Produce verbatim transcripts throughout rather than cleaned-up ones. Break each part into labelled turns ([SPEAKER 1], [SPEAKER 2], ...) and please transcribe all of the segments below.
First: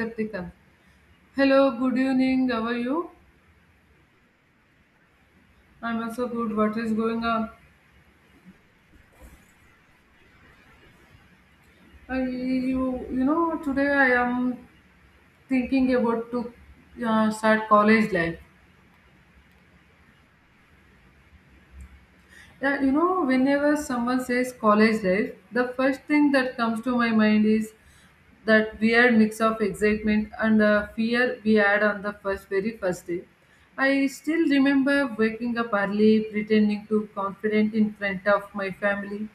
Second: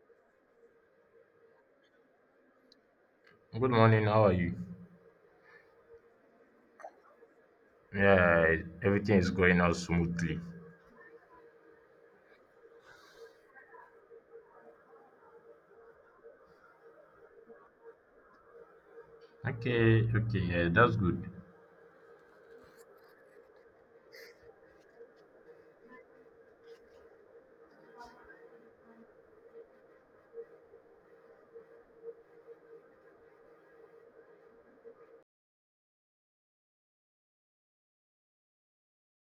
[SPEAKER 1] Kartika. Hello, good evening. How are you?
[SPEAKER 2] Good morning, how are you?
[SPEAKER 1] I'm also good. What is going on?
[SPEAKER 2] Yeah, everything is going on smoothly.
[SPEAKER 1] I, you, you know, Today I am thinking about to uh, start college life.
[SPEAKER 2] Okay, okay, yeah, that's good.
[SPEAKER 1] Yeah, you know, whenever someone says college life, the first thing that comes to my mind is that weird mix of excitement and uh, fear we had on the first very first day. I still remember waking up early, pretending to confident in front of my family,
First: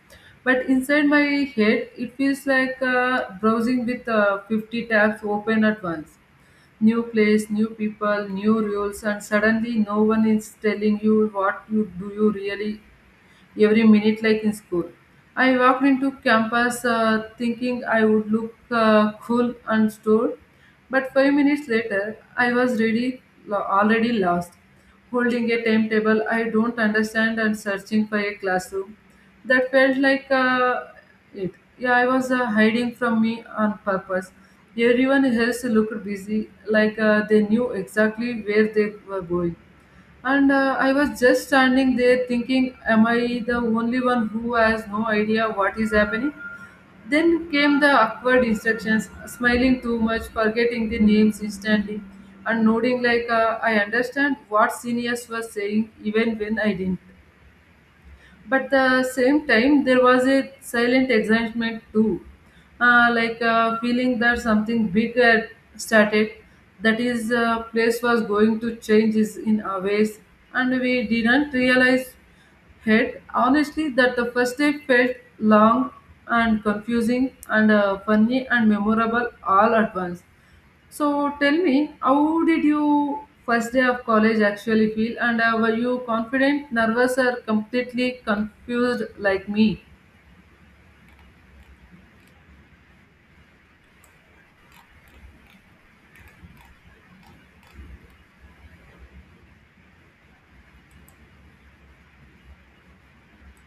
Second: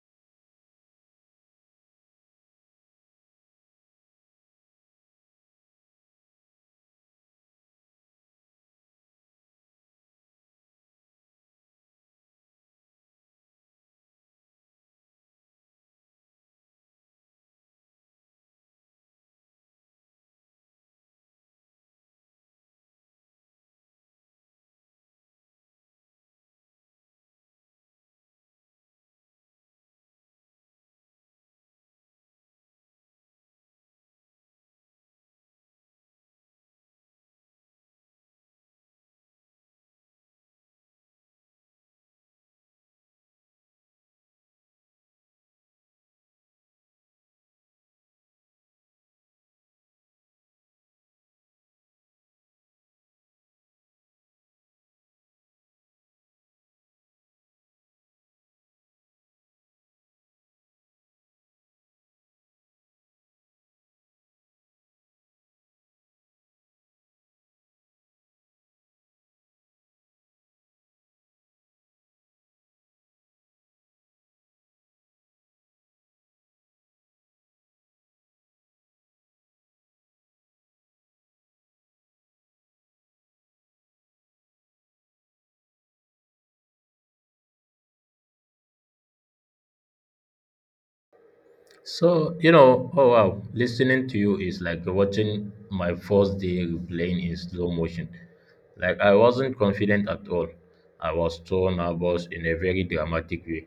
[SPEAKER 1] but inside my head it feels like uh, browsing with uh, fifty tabs open at once. New place, new people, new rules, and suddenly no one is telling you what you do you really every minute like in school. I walked into campus uh, thinking I would look uh, cool and stored, but five minutes later, I was really lo- already lost, holding a timetable I don't understand and searching for a classroom. That felt like uh, it. Yeah, I was uh, hiding from me on purpose. Everyone else looked busy, like uh, they knew exactly where they were going. And uh, I was just standing there thinking, am I the only one who has no idea what is happening? Then came the awkward instructions, smiling too much, forgetting the names instantly, and nodding like uh, I understand what seniors were saying even when I didn't. But the same time there was a silent excitement too, uh, like uh, feeling that something big had started, that is uh, place was going to change is in our ways, and we didn't realize it. Honestly, that the first day felt long and confusing and uh, funny and memorable all at once. So tell me, how did you first day of college actually feel? And uh, were you confident, nervous, or completely confused like me?
[SPEAKER 2] So, you know, oh wow, listening to you is like watching my first day playing in slow motion. Like, I wasn't confident at all. I was so nervous in a very dramatic way.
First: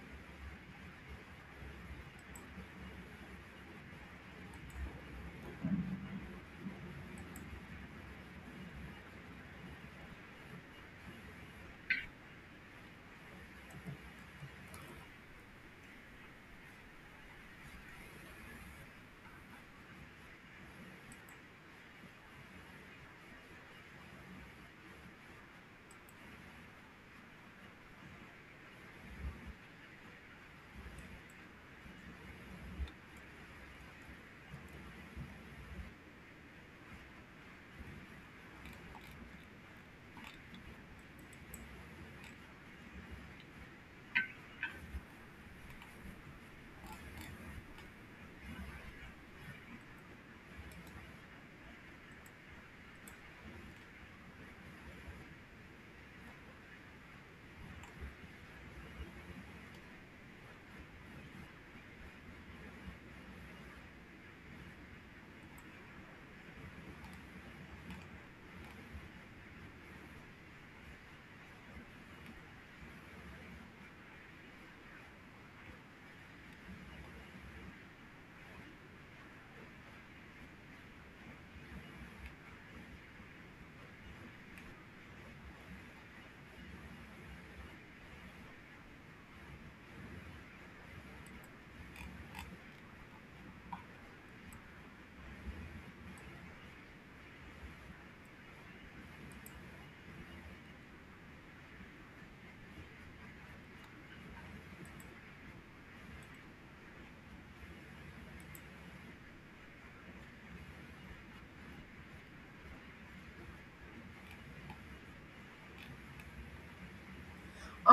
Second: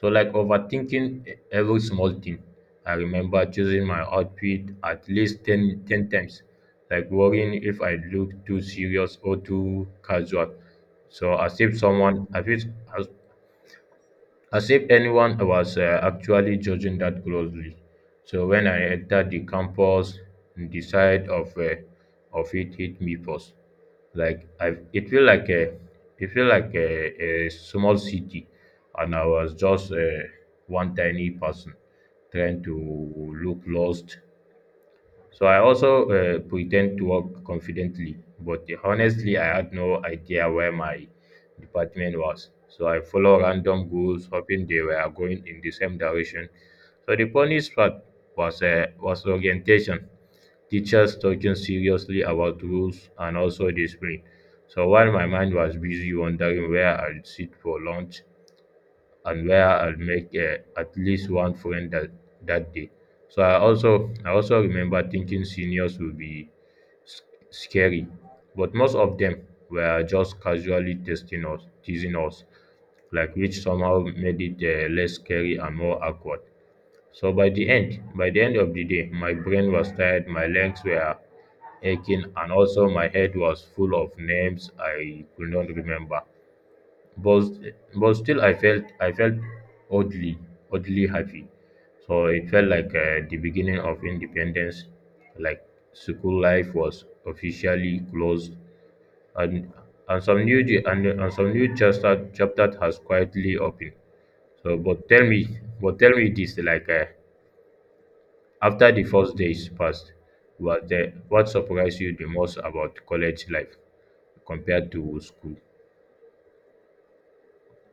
[SPEAKER 2] So, like, overthinking e- every small thing. I remember choosing my outfit at least ten ten times, like worrying if I look too serious or too casual. So, as if someone, I feel, as if anyone was uh, actually judging that closely. So when I entered the campus, the side of uh, of it hit me first. Like I, it feel like a, it feel like a, a small city, and I was just uh, one tiny person trying to look lost. So I also uh, pretend to work confidently, but honestly, I had no idea where my department was. So I follow random goals, hoping they were going in the same direction. So the funniest part was uh, was orientation teachers talking seriously about rules and also discipline. So while my mind was busy wondering where I'd sit for lunch, and where I'll make uh, at least one friend that, that day. So I also I also remember thinking seniors would be s- scary, but most of them were just casually testing us, teasing us, like which somehow made it uh, less scary and more awkward. So by the end, by the end of the day, my brain was tired, my legs were aching, and also my head was full of names I could not remember, but but still I felt I felt oddly oddly happy. So it felt like uh, the beginning of independence, like school life was officially closed, and and some new j- and, and some new chapter chapter has quietly opened. So but tell me but tell me this, like uh, after the first days passed, what the, what surprised you the most about college life compared to school?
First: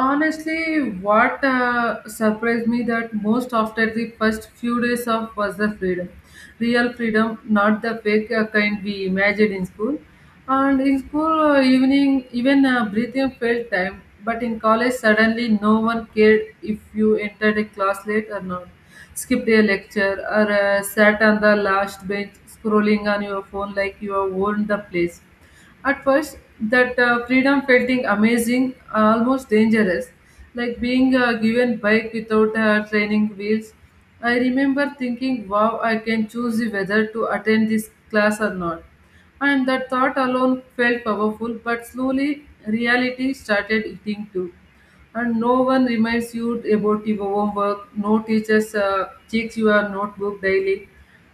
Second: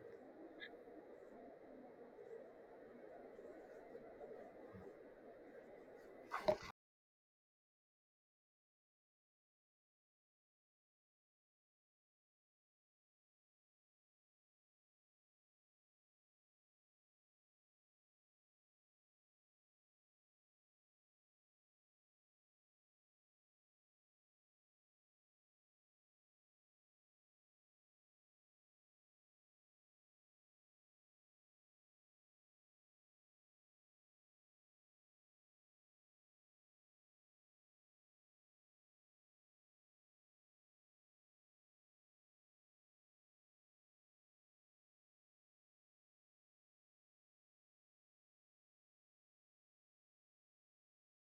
[SPEAKER 1] Honestly, what uh, surprised me that most after the first few days of was the freedom, real freedom, not the fake uh, kind we imagined in school. And in school uh, evening, even uh, breathing felt time. But in college, suddenly no one cared if you entered a class late or not, skipped a lecture, or uh, sat on the last bench scrolling on your phone like you owned the place. At first, that uh, freedom felt in amazing, almost dangerous, like being uh, given bike without uh, training wheels. I remember thinking, wow, I can choose whether to attend this class or not. And that thought alone felt powerful, but slowly reality started eating too, and no one reminds you about your homework, no teachers uh, checks your notebook daily,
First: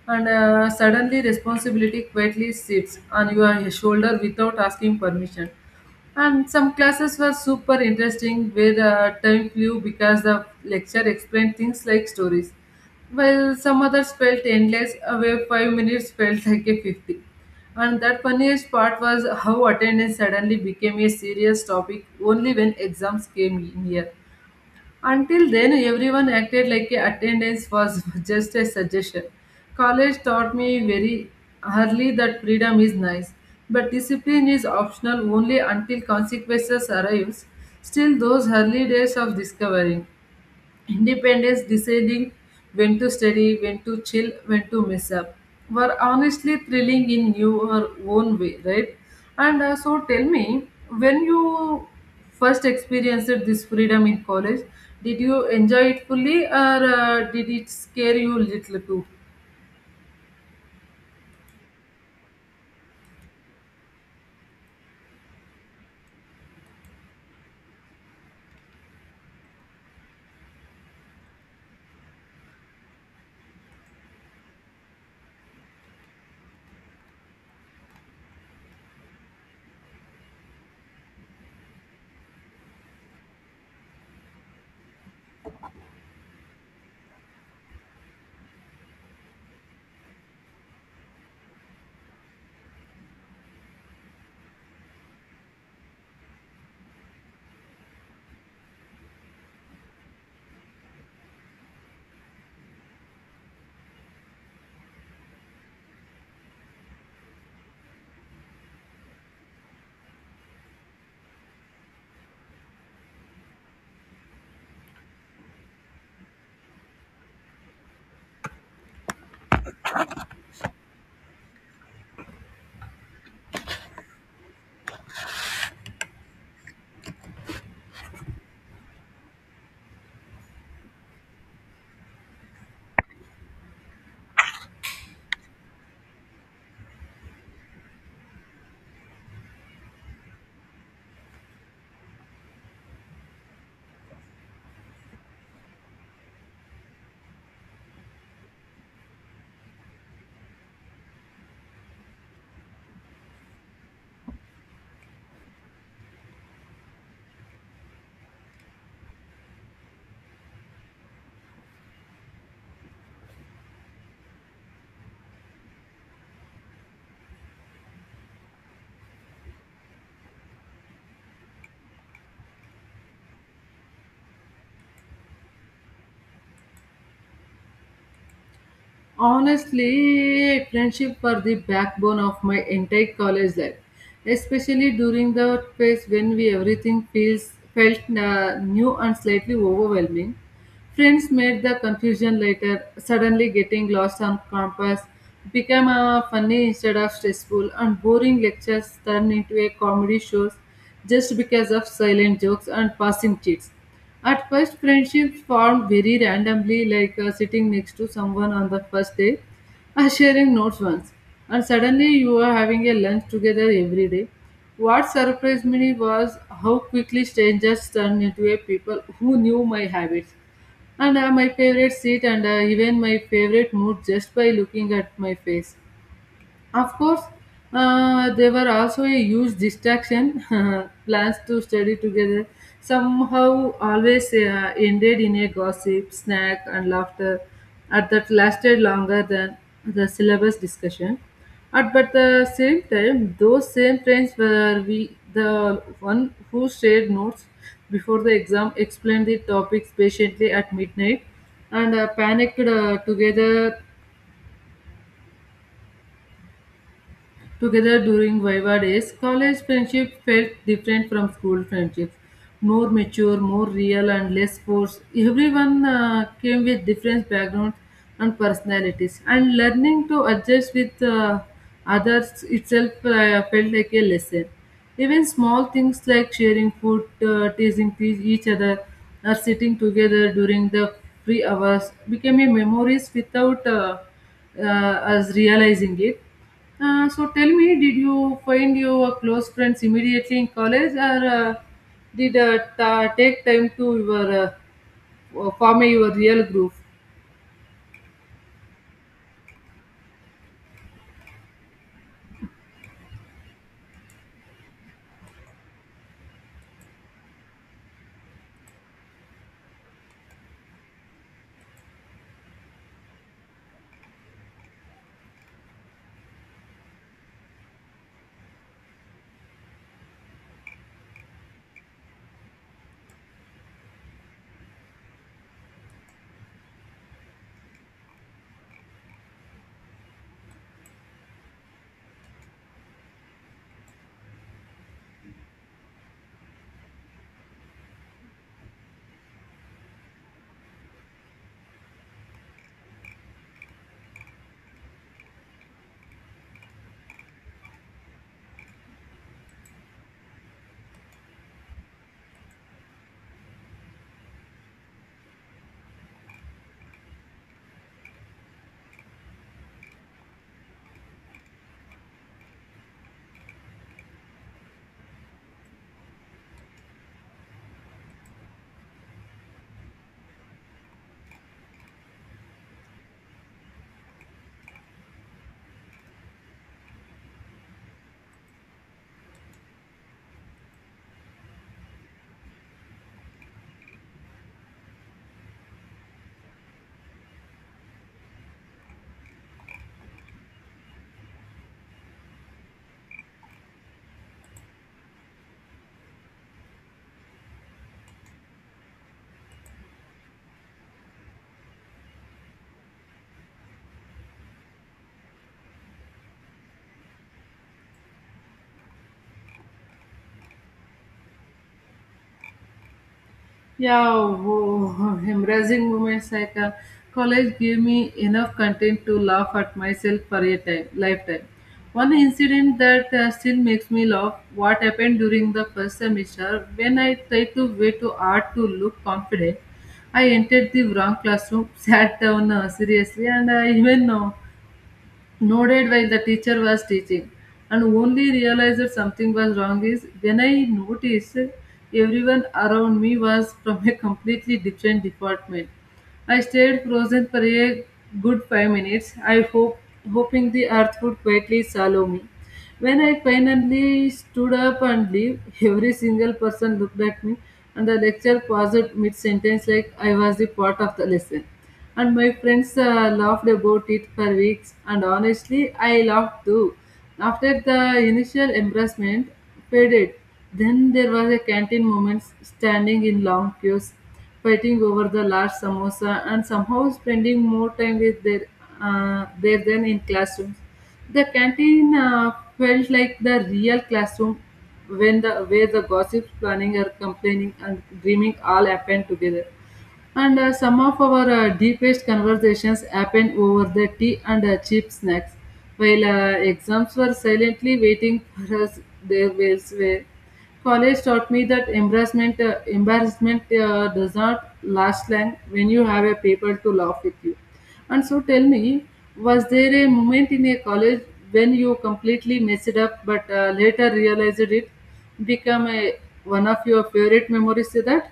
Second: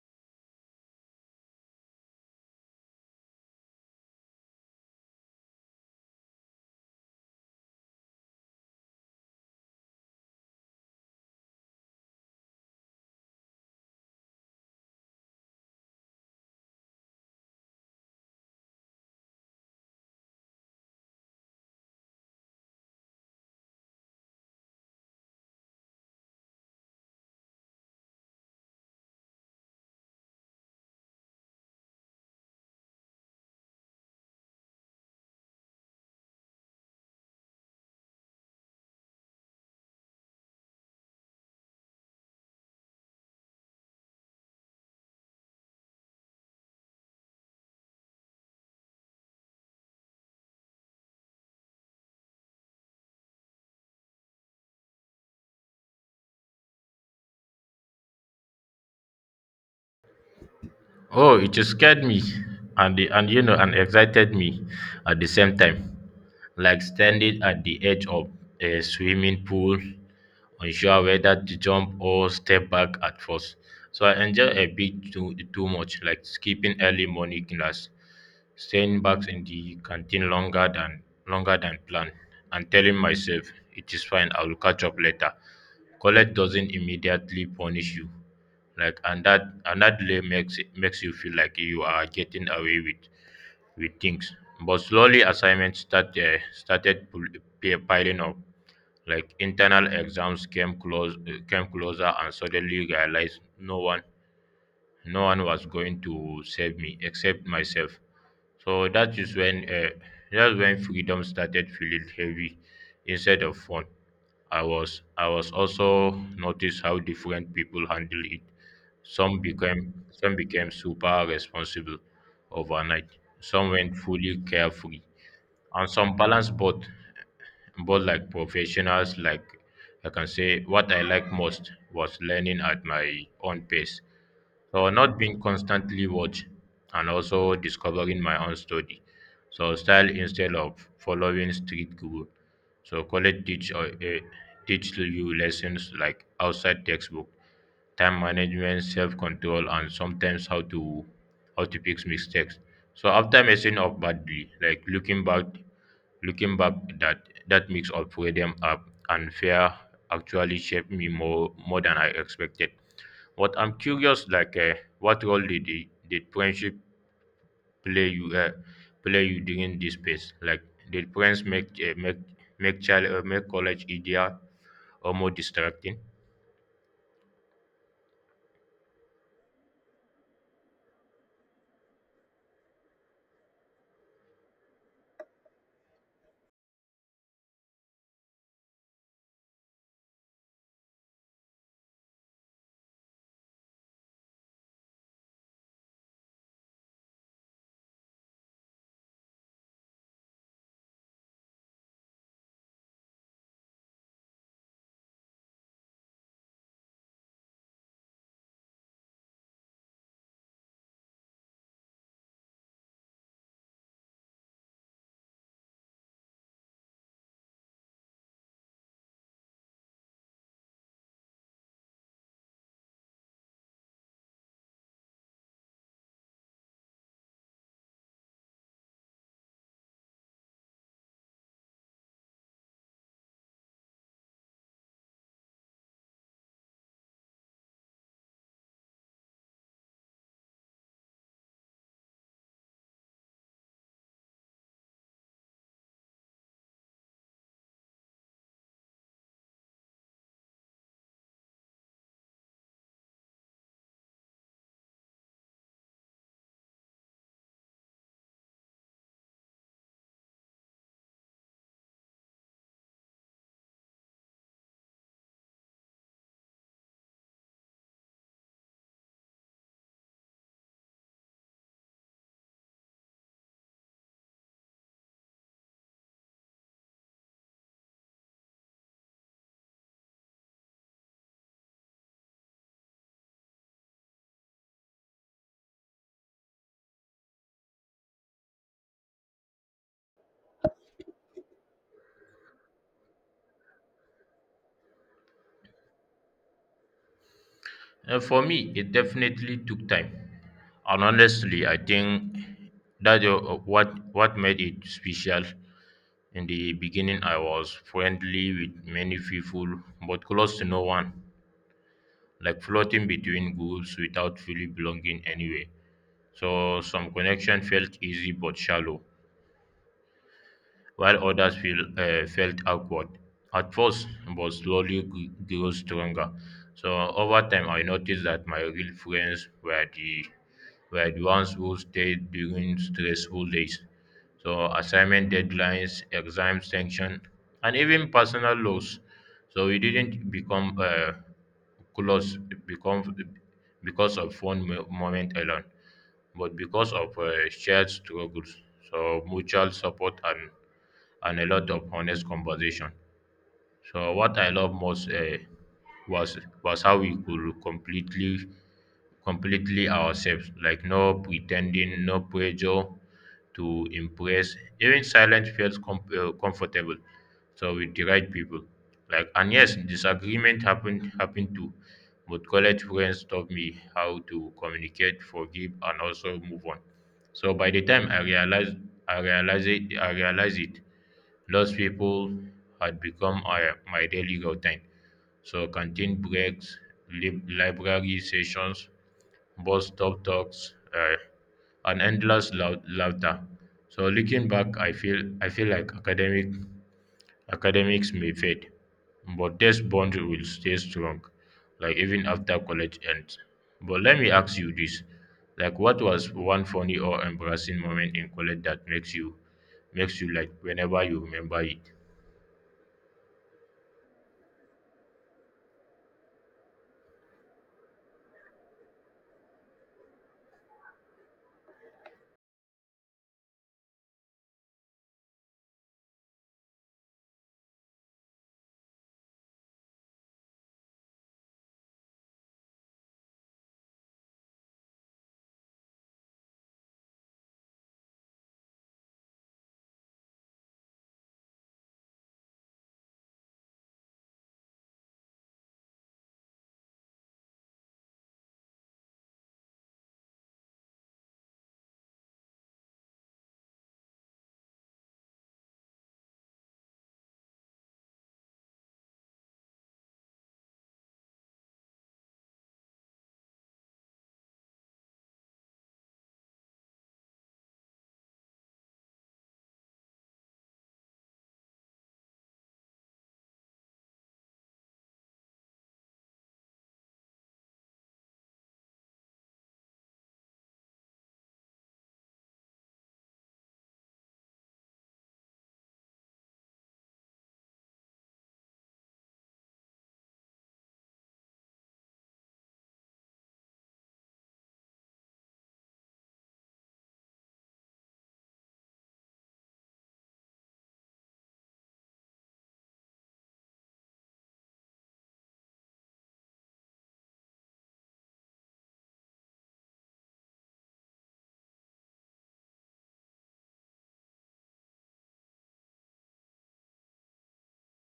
[SPEAKER 1] and uh, suddenly responsibility quietly sits on your shoulder without asking permission. And some classes were super interesting where uh, time flew because the lecture explained things like stories, while some others felt endless, away five minutes felt like a fifty. And that funniest part was how attendance suddenly became a serious topic only when exams came near. Until then, everyone acted like a attendance was just a suggestion. College taught me very early that freedom is nice, but discipline is optional only until consequences arrives. Still, those early days of discovering Independence, deciding when to study, when to chill, when to mess up, were honestly thrilling in your own way, right? And uh, so tell me, when you first experienced this freedom in college, did you enjoy it fully, or uh, did it scare you little too?
[SPEAKER 2] Oh, it just scared me and the, and, you know, and excited me at the same time. Like standing at the edge of a swimming pool, unsure whether to jump or step back at first. So I enjoy a bit too too much, like skipping early morning class, staying back in the canteen longer than longer than planned, and telling myself it is fine, I will catch up later. College doesn't immediately punish you, like and that and that delay makes it makes you feel like you are getting away with with things. But slowly assignments start uh, started pul- pi- piling up, like internal exams came close uh, came closer and suddenly realized no one no one was going to save me except myself. So that is when uh, that's when freedom started feeling heavy instead of fun. I was I was also noticed how different people handle it. Some became some became super responsible overnight. Some went fully carefree, and some balanced both both like professionals. Like, I can say what I like most was learning at my own pace, so not being constantly watched, and also discovering my own story, so style, instead of following strict rule. So college teach or uh, eh, teach you lessons like outside textbook: time management, self-control, and sometimes how to how to fix mistakes. So after messing up badly, like looking back looking back, that that mix of freedom up and fear actually shaped me more more than I expected. But I'm curious, like, uh, what role did the, did friendship play you uh, play you during this phase? Like, did friends make uh, make make child uh, make college easier or more distracting?
[SPEAKER 1] Honestly, friendship were the backbone of my entire college life, especially during the phase when we everything feels felt uh, new and slightly overwhelming. Friends made the confusion later, suddenly getting lost on campus became a funny instead of stressful, and boring lectures turned into a comedy shows just because of silent jokes and passing cheats. At first, friendships formed very randomly, like uh, sitting next to someone on the first day or sharing notes once, and suddenly you are having a lunch together every day. What surprised me was how quickly strangers turned into a people who knew my habits and uh, my favorite seat and uh, even my favorite mood just by looking at my face. Of course, uh, they were also a huge distraction. Plans to study together somehow always uh, ended in a gossip, snack, and laughter at that lasted longer than the syllabus discussion. At but the same time, those same friends were we the one who shared notes before the exam, explained the topics patiently at midnight, and uh, panicked uh, together Together during Viva days. College friendship felt different from school friendships. More mature, more real, and less forced. Everyone uh, came with different backgrounds and personalities, and learning to adjust with uh, others itself uh, felt like a lesson. Even small things like sharing food, uh, teasing te- each other, or sitting together during the free hours became a memories without uh, uh, us realizing it. Uh, so tell me, did you find your close friends immediately in college, or uh, did uh, ta- take time to your, uh, form your real group?
[SPEAKER 2] Uh, for me, it definitely took time, and honestly, I think that uh, uh, what what made it special. In the beginning, I was friendly with many people, but close to no one, like floating between groups without fully belonging anywhere. So some connection felt easy but shallow, while others feel, uh, felt awkward at first, but slowly g- grew stronger. So over time, I noticed that my real friends were the were the ones who stayed during stressful days, so assignment deadlines, exam sanction, and even personal loss. So we didn't become uh, close become because of one mo- moment alone, but because of uh, shared struggles, so mutual support and and a lot of honest conversation. So what I love most uh, was was how we could completely completely ourselves, like no pretending, no pressure to impress. Even silence felt com- uh, comfortable. So with the right people, like, and yes, disagreement happened happened too, but college friends taught me how to communicate, forgive, and also move on. So by the time I realized, I realized it, I realized it, those people had become our, my daily routine. So canteen breaks, lib- library sessions, bus stop talks, uh, and endless lou- laughter. So looking back, I feel I feel like academic academics may fade, but this bond will stay strong, like even after college ends. But let me ask you this: like, what was one funny or embarrassing moment in college that makes you makes you like whenever you remember it?
[SPEAKER 1] Yeah, wo- embarrassing moments like uh, college gave me enough content to laugh at myself for a time, lifetime. One incident that uh, still makes me laugh, what happened during the first semester when I tried to wear too hard to look confident. I entered the wrong classroom, sat down uh, seriously, and I even know nodded while the teacher was teaching, and only realized something was wrong is when I noticed everyone around me was from a completely different department. I stayed frozen for a good five minutes, I hope, hoping the earth would quietly swallow me. When I finally stood up and left, every single person looked at me, and the lecture paused mid sentence like I was the part of the lesson. And my friends uh, laughed about it for weeks, and honestly, I laughed too. After the initial embarrassment faded, then there was a canteen moment standing in long queues fighting over the last samosa, and somehow spending more time with their uh, there than in classrooms. The canteen uh, felt like the real classroom when the where the gossips, planning or complaining and dreaming all happened together. And uh, some of our uh, deepest conversations happened over the tea and uh, cheap snacks, while uh, exams were silently waiting for us their ways way. College taught me that embarrassment, uh, embarrassment uh, does not last long when you have a paper to laugh with you. And so tell me, was there a moment in a college when you completely messed up but uh, later realized it become a, one of your favorite memories to that?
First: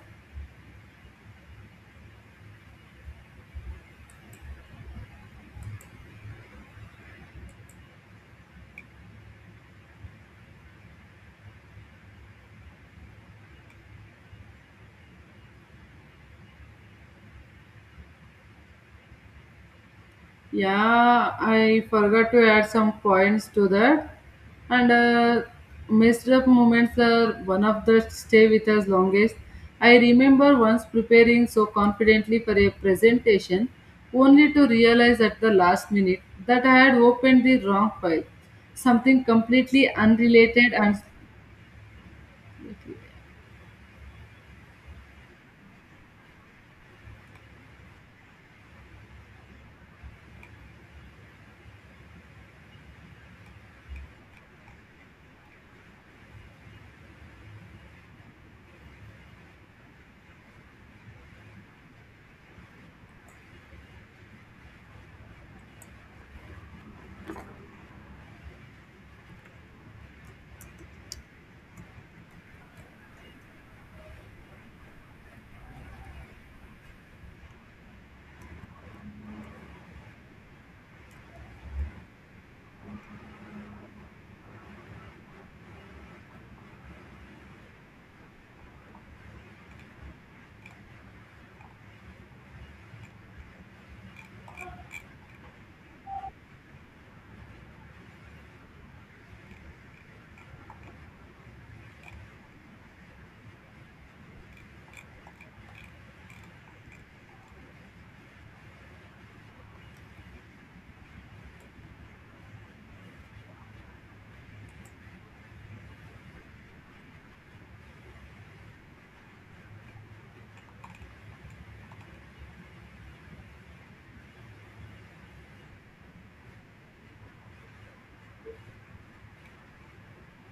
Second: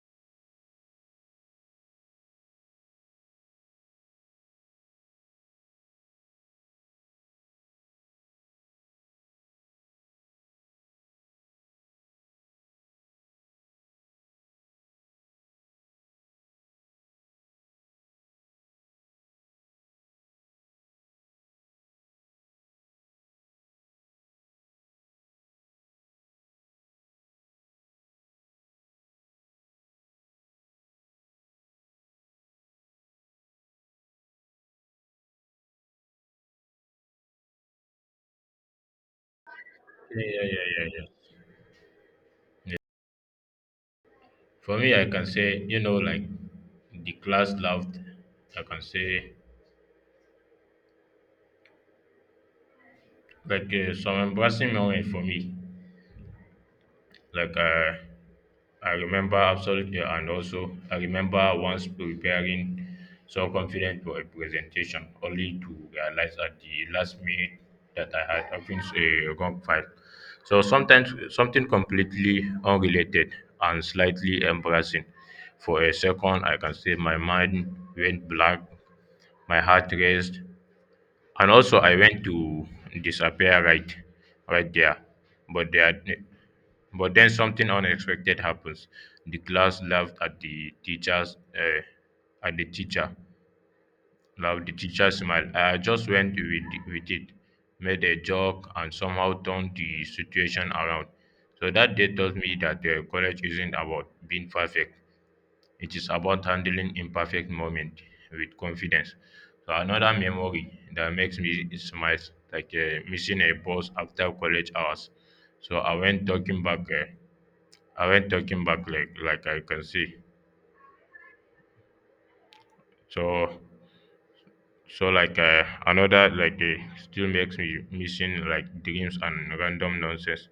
[SPEAKER 1] Yeah, I forgot to add some points to that. And uh, messed up moments are one of the stay with us longest. I remember once preparing so confidently for a presentation, only to realize at the last minute that I had opened the wrong file, something completely
[SPEAKER 2] Yeah, yeah, yeah,
[SPEAKER 1] unrelated
[SPEAKER 2] yeah,
[SPEAKER 1] and
[SPEAKER 2] yeah. For me, I can say, you know, like the class laughed. I can say, like, uh, some embarrassing moment for me. Like, uh, I remember absolutely, and also I remember once preparing so confident for a presentation, only to realize at the last minute that I had opened a wrong file. So sometimes something completely unrelated and slightly embarrassing. For a second, I can say my mind went blank, my heart raced, and also I went to disappear right, right there. But there, but then something unexpected happens. The class laughed at the teacher's uh, at the teacher. Laughed the teacher smiled. I just went with, with it, made a joke, and somehow turned the situation around. So that day taught me that uh, college isn't about being perfect. It is about handling imperfect moment with confidence. So another memory that makes me smile, like uh, missing a bus after college hours. So I went talking back. Uh, I went talking back like like I can see. So so like uh, another like uh, still makes me missing like dreams and random nonsense.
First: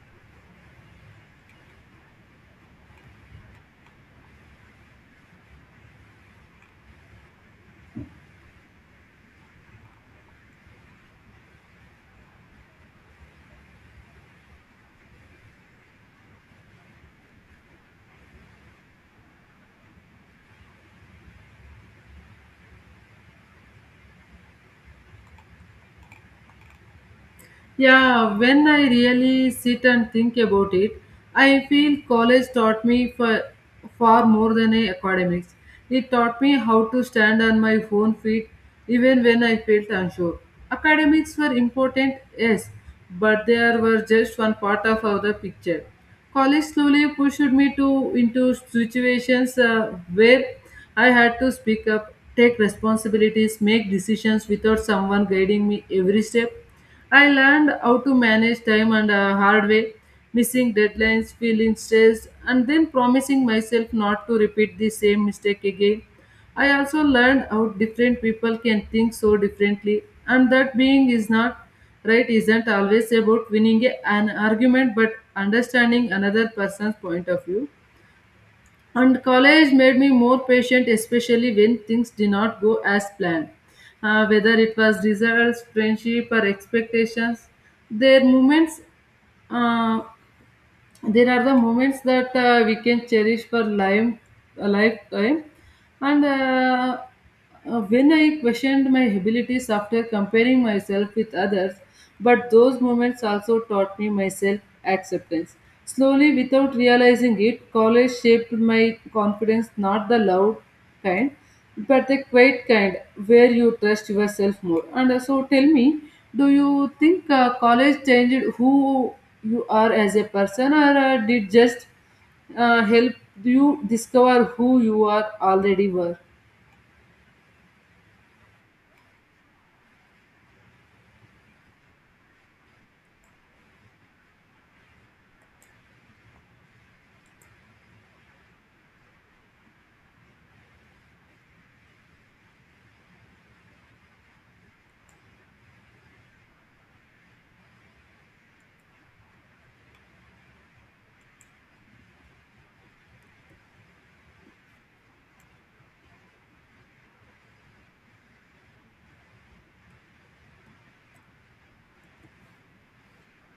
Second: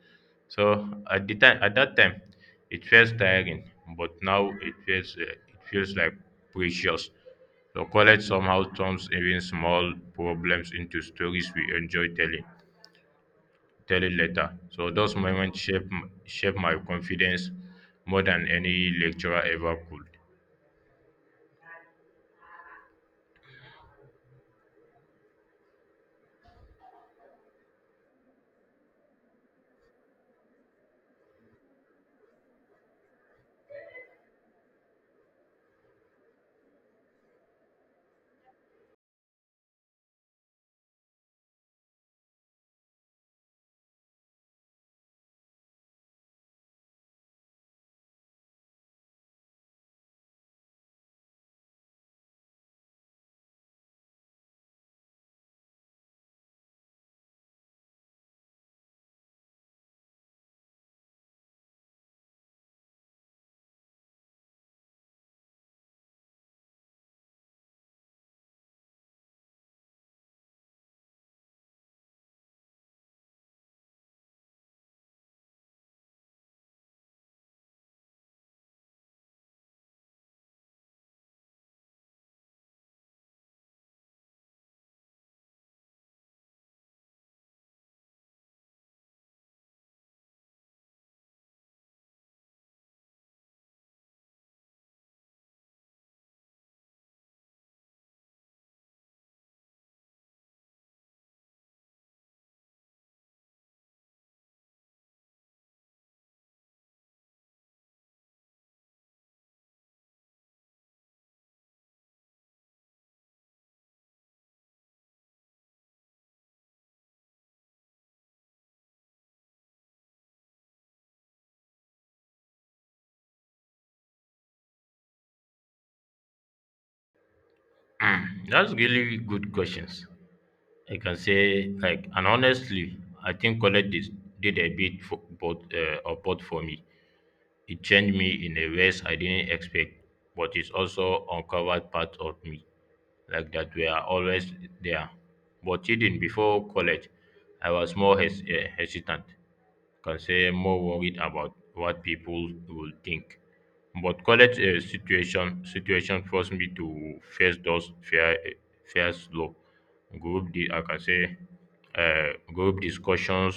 [SPEAKER 2] So at the time at that time, it feels tiring, but now it feels uh, it feels like precious. So college somehow turns even small problems into stories we enjoy telling telling later. So those moments shape m- shape my confidence more than any lecturer ever could.
[SPEAKER 1] Yeah, when I really sit and think about it, I feel college taught me for far more than a academics. It taught me how to stand on my own feet even when I felt unsure. Academics were important, yes, but they were just one part of the picture. College slowly pushed me to into situations uh, where I had to speak up, take responsibilities, make decisions without someone guiding me every step. I learned how to manage time and uh, hard way, missing deadlines, feeling stressed, and then promising myself not to repeat the same mistake again. I also learned how different people can think so differently, and that being is not right isn't always about winning a- an argument but understanding another person's point of view. And college made me more patient, especially when things did not go as planned. Uh, whether it was results, friendship, or expectations, there moments, uh, there are the moments that uh, we can cherish for life, life time, and uh, uh, when I questioned my abilities after comparing myself with others, but those moments also taught me my self acceptance. Slowly, without realizing it, college shaped my confidence, not the loud kind, but the quiet kind where you trust yourself more. And uh, so, tell me, do you think uh, college changed who you are as a person, or uh, did just uh, help you discover who you are already were?
[SPEAKER 2] Mm, that's really good questions. I can say, like, and honestly, I think college did, did a bit for both uh, of both for me. It changed me in a ways I didn't expect, but it also uncovered parts of me like that were always there. But even before college, I was more hes- eh, hesitant, can say more worried about what people would think. But college eh, situation situation forced me to face those fear eh, fears low. Group di I can say uh, group discussions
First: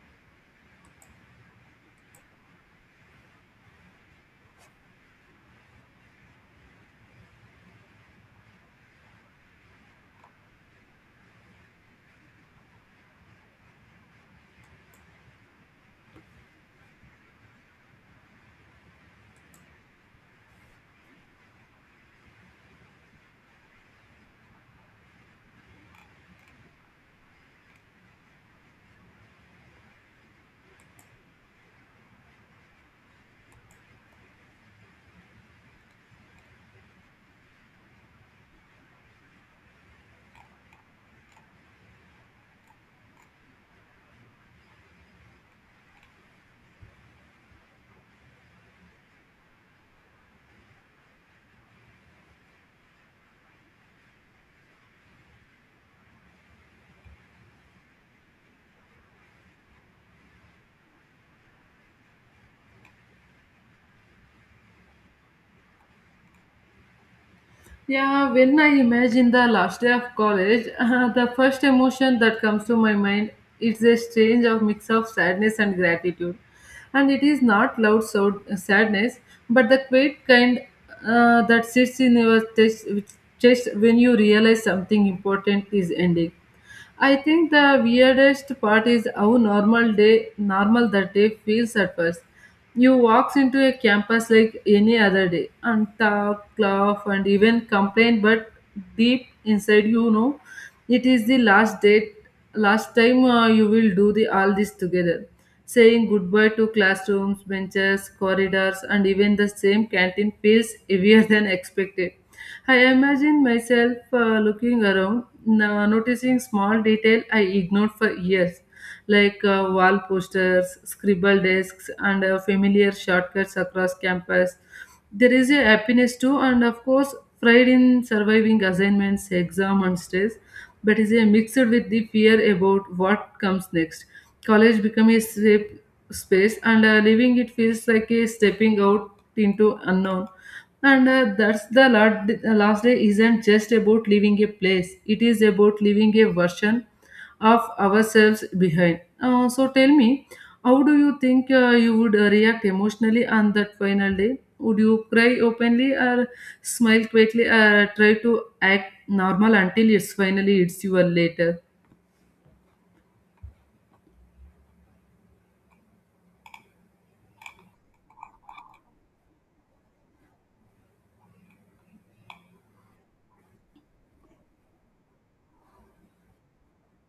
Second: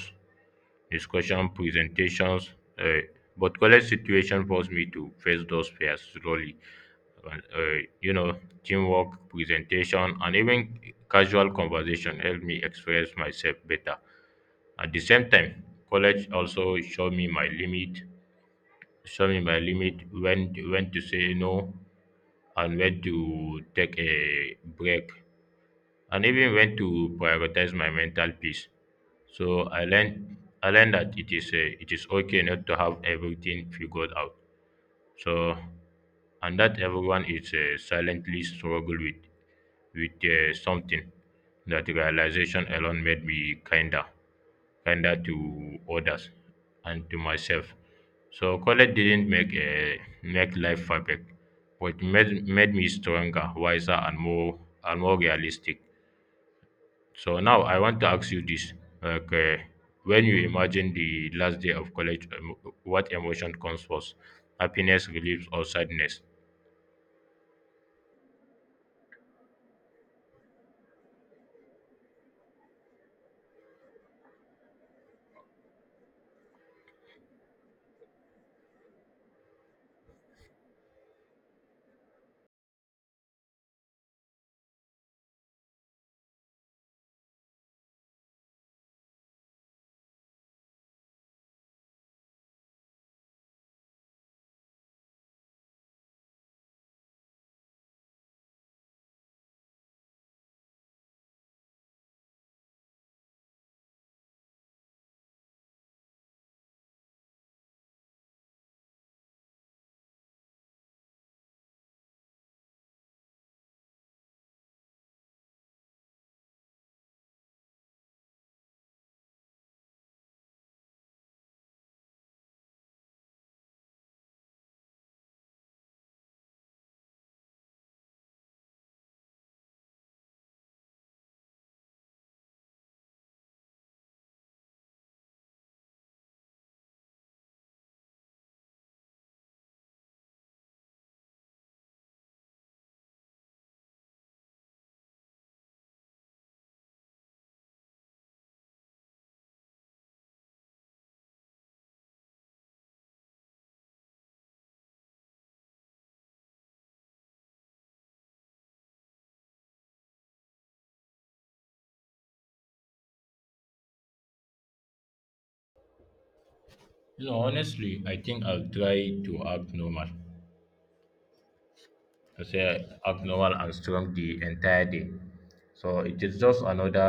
[SPEAKER 2] discussion, presentations. Uh, but college situation forced me to face those fears slowly. Uh, uh, you know, teamwork, presentation, and even casual conversation helped me express myself better. At the same time, college also showed me my limit, showed me my limit, when when to say no, and when to take a break, and even when to prioritize my mental peace. So I learned I learned that it is uh, it is okay not to have everything figured out. So and that everyone is uh, silently struggle with with uh, something. That realization alone made me kinder, kinder to others and to myself. So college didn't make a make life perfect, but made made me stronger, wiser, and more and more realistic. So now I want to ask you this. Okay, when you imagine the last day of college, um, what emotion comes first? Happiness, relief, or sadness?
[SPEAKER 1] Yeah, when I imagine the last day of college, the first emotion that comes to my mind is a strange of mix of sadness and gratitude. And it is not loud so- sadness, but the quiet kind uh, that sits in your chest, chest when you realize something important is ending. I think the weirdest part is how normal day normal that day feels at first. You walks into a campus like any other day and talk, laugh and even complain, but deep inside you know it is the last date last time uh, you will do the all this together. Saying goodbye to classrooms, benches, corridors, and even the same canteen feels heavier than expected. I imagine myself uh, looking around, no- noticing small detail I ignored for years, like uh, wall posters, scribble desks, and uh, familiar shortcuts across campus. There is a happiness too and, of course, pride in surviving assignments exam and stress, but is a mixed with the fear about what comes next. College becomes a safe space and uh, leaving it feels like a stepping out into unknown. And uh, that's the last, the last day isn't just about leaving a place, it is about leaving a version of ourselves behind. Uh, so tell me, how do you think uh, you would uh, react emotionally on that final day? Would you cry openly or smile quietly or try to act normal until it's finally it's your later?
[SPEAKER 2] You know, honestly, I think I'll try to act normal. to say act normal and strong the entire day. So it is just another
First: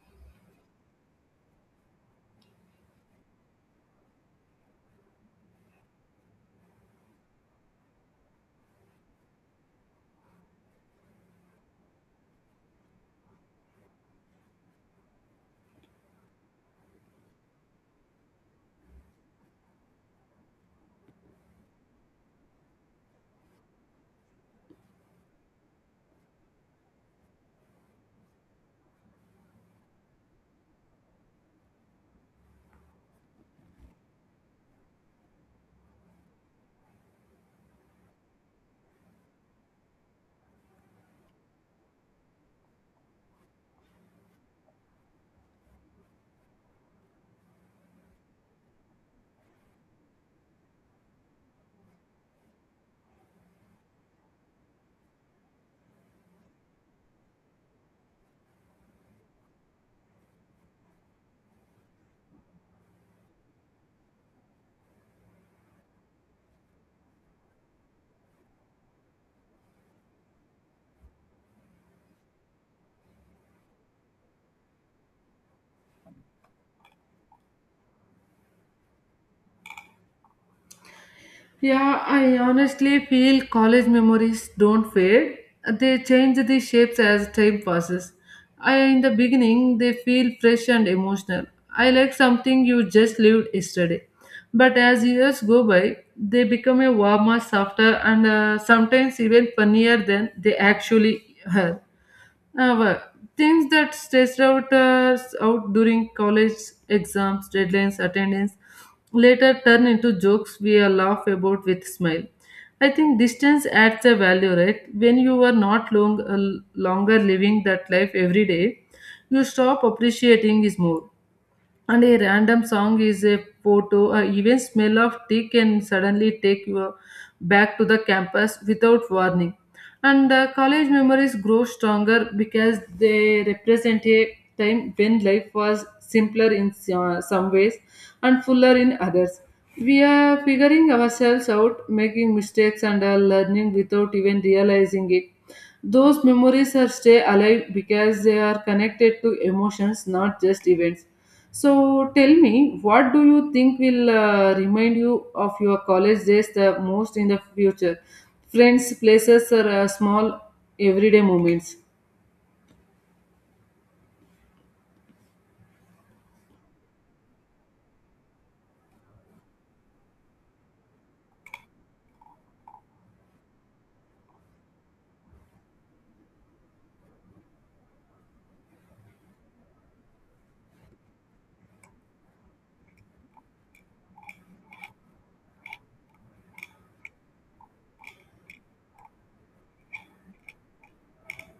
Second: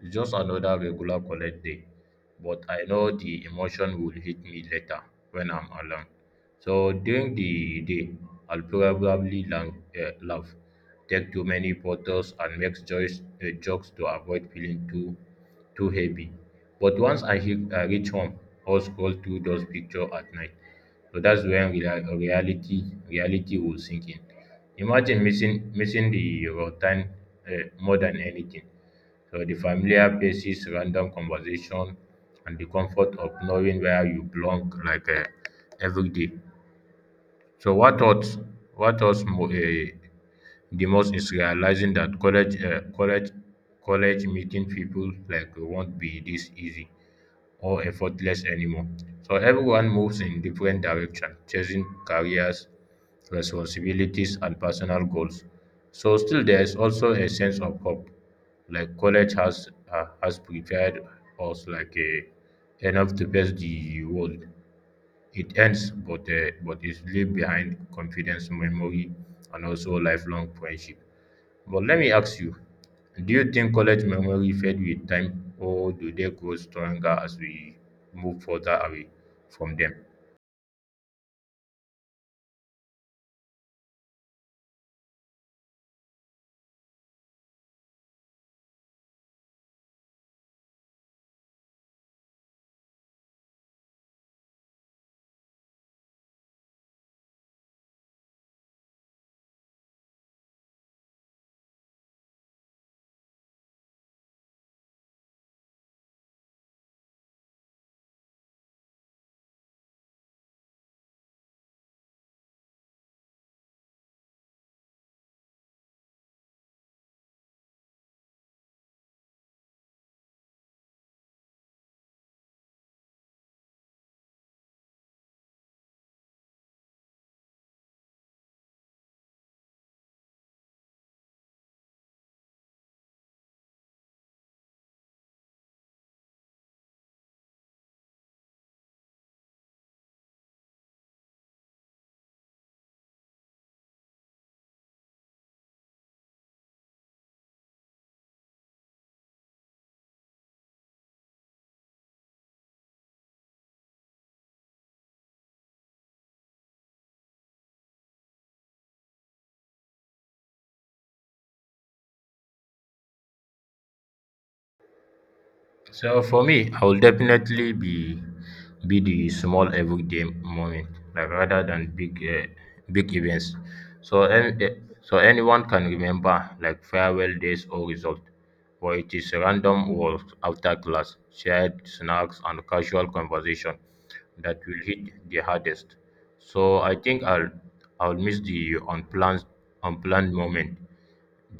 [SPEAKER 2] it's just another regular college day. But I know the emotion will hit me later when I'm alone. So during the day, I'll probably lang- uh, laugh, take too many photos, and make choice, uh, jokes to avoid feeling too too heavy. But once I hit, uh, reach home, I'll scroll through those pictures at night. So that's when rea- reality reality will sink in. Imagine missing missing the routine uh, more than anything. So the familiar faces, random conversation, and the comfort of knowing where you belong, like, uh, every day. So what thoughts? What thoughts? Mo- uh, the most is realizing that college, uh, college, college meeting people like won't be this easy or effortless anymore. So everyone moves in different directions, chasing careers, responsibilities, and personal goals. So still, there is also a sense of hope. Like college has uh, has prepared us like a, enough to face the world. It ends, but uh, but is leave behind confidence, memory, and also lifelong friendship. But let me ask you, do you think college memory fade with time, or do they grow stronger as we move further away from them?
[SPEAKER 1] Yeah, I honestly feel college memories don't fade. They change the shapes as time passes. I, in the beginning, they feel fresh and emotional. I like something you just lived yesterday. But as years go by, they become a warmer, softer, and uh, sometimes even funnier than they actually are. Uh, well, things that stressed out us out during college exams, deadlines, attendance later turn into jokes we are laugh about with smile. I think distance adds a value, right? When you are not long, uh, longer living that life every day, you stop appreciating is more and a random song is a photo or even smell of tea can suddenly take you back to the campus without warning. And uh, college memories grow stronger because they represent a time when life was simpler in uh, some ways and fuller in others. We are figuring ourselves out making mistakes and are learning without even realizing it. Those memories are stay alive because they are connected to emotions, not just events. So tell me, what do you think will uh, remind you of your college days the most in the future? Friends, places, or uh, small everyday moments?
[SPEAKER 2] So for me, I will definitely be be the small everyday moment, like rather than big uh, big events. So an- eh, so anyone can remember like farewell days or result, but it is random walks after class, shared snacks and casual conversation that will hit the hardest. So I think I'll I'll miss the unplanned unplanned moment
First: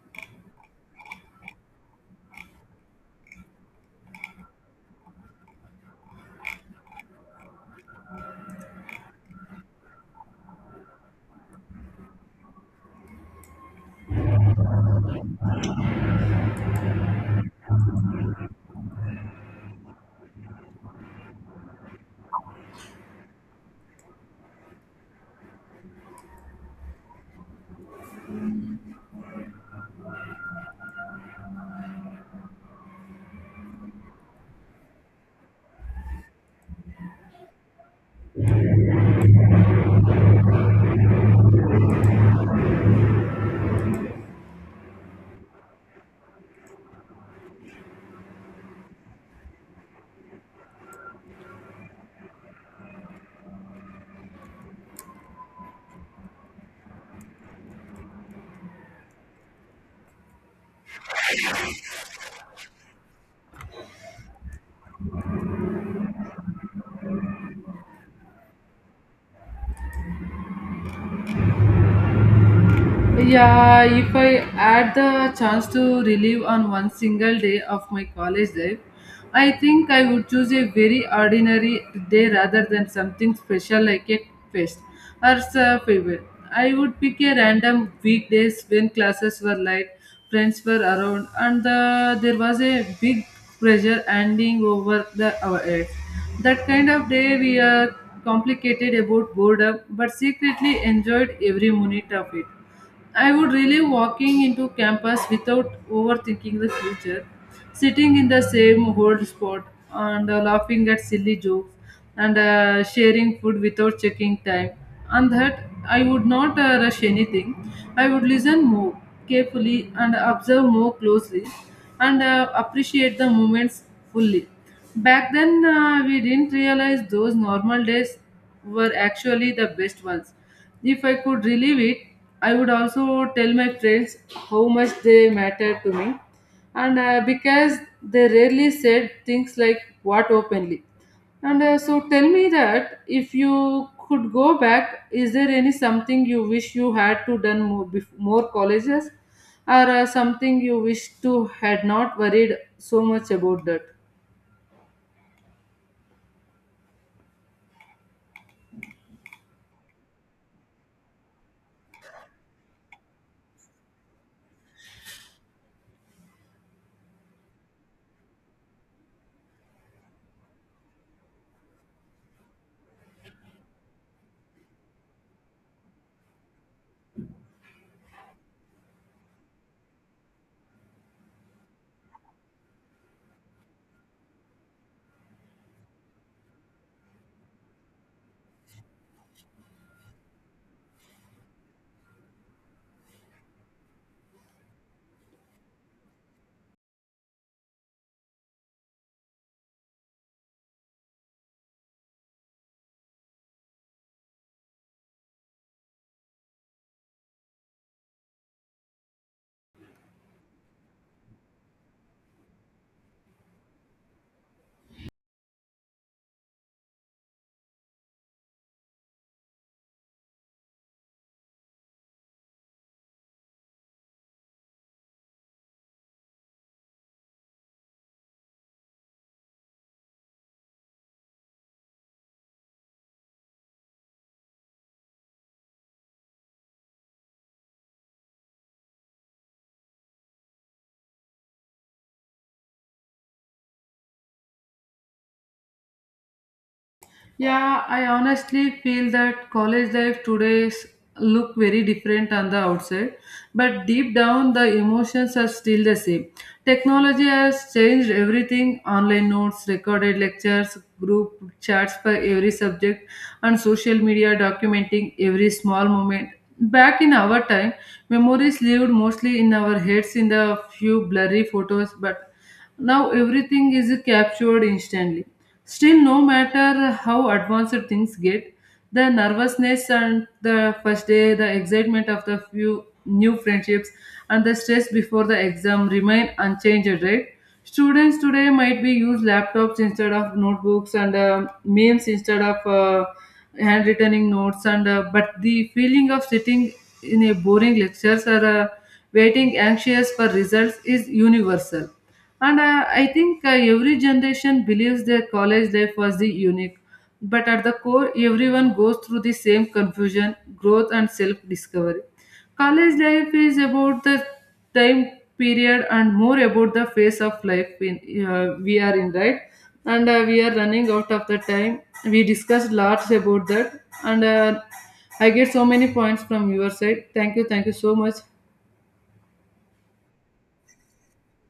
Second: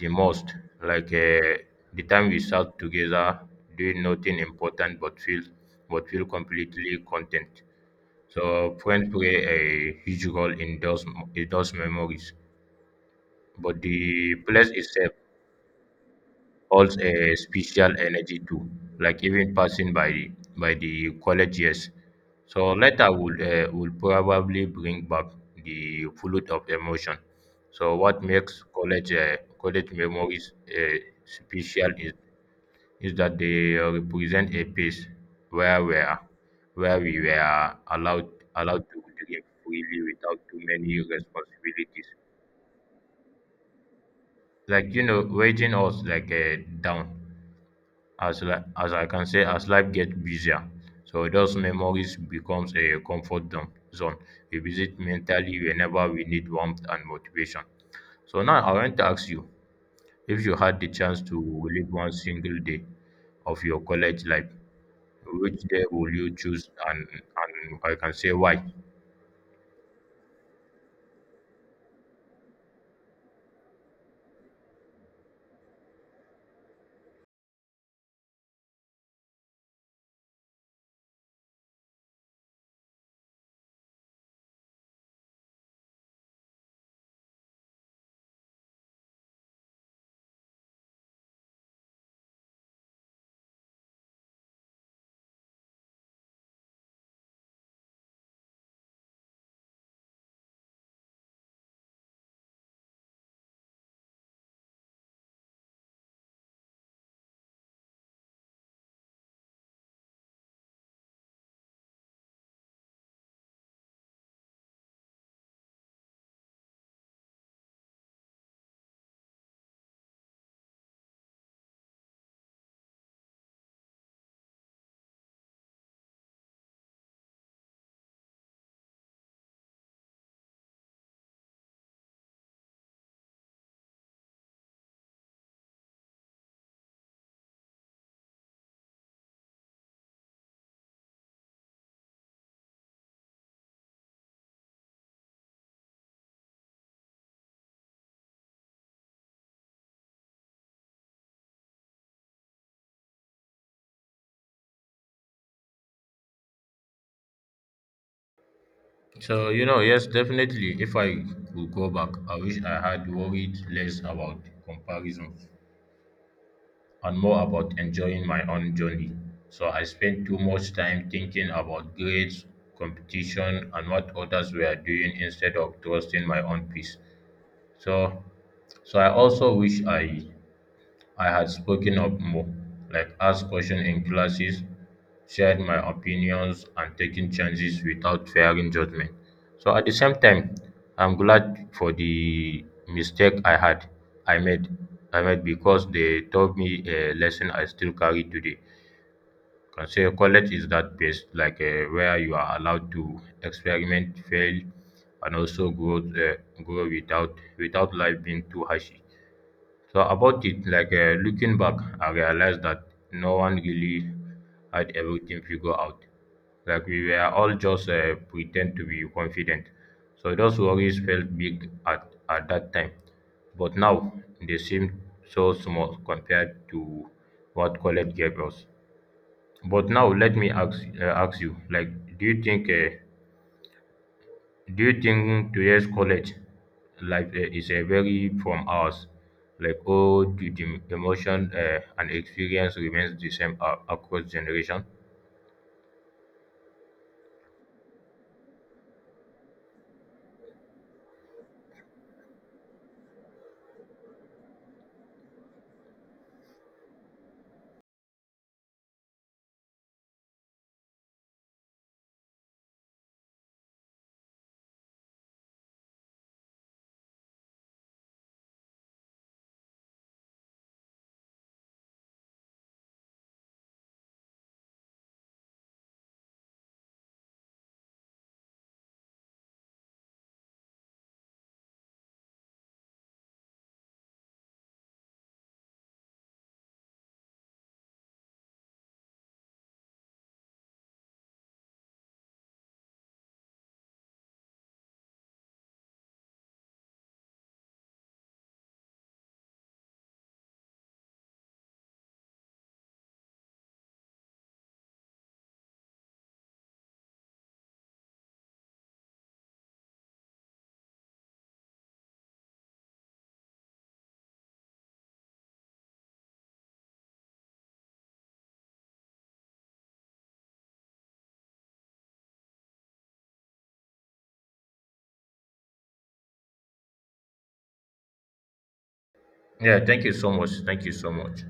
[SPEAKER 2] the most, like, um, the time we sat together doing nothing important but feel but feel completely content. So friends play a huge role in those in those memories, but the place itself holds a special energy too, like even passing by the by the college years. So later will uh, will probably bring back the flood of emotion. So what makes college uh, college memories uh, special is, is that they uh, represent a place where we are, where we were allowed allowed to dream freely without too many responsibilities. Like, you know, weighing us like uh, down. as li- as I can say, as life gets busier, so those memories becomes a comfort dom- zone. We visit mentally whenever we need warmth and motivation. So now I want to ask you, if you had the chance to live one single day of your college life, which day will you choose and and I can say why?
[SPEAKER 1] Yeah, if I had the chance to relive on one single day of my college life, I think I would choose a very ordinary day rather than something special like a fest or a favorite. I would pick a random weekdays when classes were light, friends were around, and uh, there was a big pressure hanging over the our heads. That kind of day we are complicated about boredom, but secretly enjoyed every minute of it. I would really walking into campus without overthinking the future, sitting in the same old spot and uh, laughing at silly jokes and uh, sharing food without checking time. And that I would not uh, rush anything. I would listen more carefully and observe more closely and uh, appreciate the moments fully. Back then, uh, we didn't realize those normal days were actually the best ones. If I could relive it, I would also tell my friends how much they mattered to me. And uh, because they rarely said things like what openly. And uh, so tell me that if you could go back, is there any something you wish you had to done more, bef- more colleges or uh, something you wish to had not worried so much about that?
[SPEAKER 2] So you know, yes, definitely. If I could go back, I wish I had worried less about comparison and more about enjoying my own journey. So I spent too much time thinking about grades, competition, and what others were doing instead of trusting my own peace. So, so I also wish I I had spoken up more, like asked questions in classes, shared my opinions, and taken chances without fearing judgment. So at the same time, I'm glad for the mistake I had, I made, I made, because they taught me a lesson I still carry today. Can say college is that place, like, uh, where you are allowed to experiment, fail, and also grow, uh, grow without without life being too harsh. So about it, like, uh, looking back, I realized that no one really had everything figured out. Like we were all just uh, pretend to be confident. So those worries felt big at, at that time, but now they seem so small compared to what college gave us. But now let me ask uh, ask you, like, do you think uh, do you think today's college life uh, is uh, very from ours? Like, all the the emotion uh, and experience remains the same a- across generation?
[SPEAKER 1] Yeah, I honestly feel that college life today's look very different on the outside, but deep down the emotions are still the same. Technology has changed everything: online notes, recorded lectures, group chats for every subject, and social media documenting every small moment. Back in our time, memories lived mostly in our heads in the few blurry photos, but now everything is captured instantly. Still, no matter how advanced things get, the nervousness and the first day, the excitement of the few new friendships, and the stress before the exam remain unchanged, right? Students today might be use laptops instead of notebooks and uh, memes instead of uh, handwritten notes, and uh, but the feeling of sitting in a boring lectures or uh, waiting anxious for results is universal. And uh, I think uh, every generation believes their college life was the unique. But at the core, everyone goes through the same confusion, growth, and self discovery. College life is about the time period and more about the phase of life in, uh, we are in, right? And uh, we are running out of the time. We discussed lots about that. And uh, I get so many points from your side. Thank you. Thank you so much.
[SPEAKER 2] Yeah, thank you so much. Thank you so much.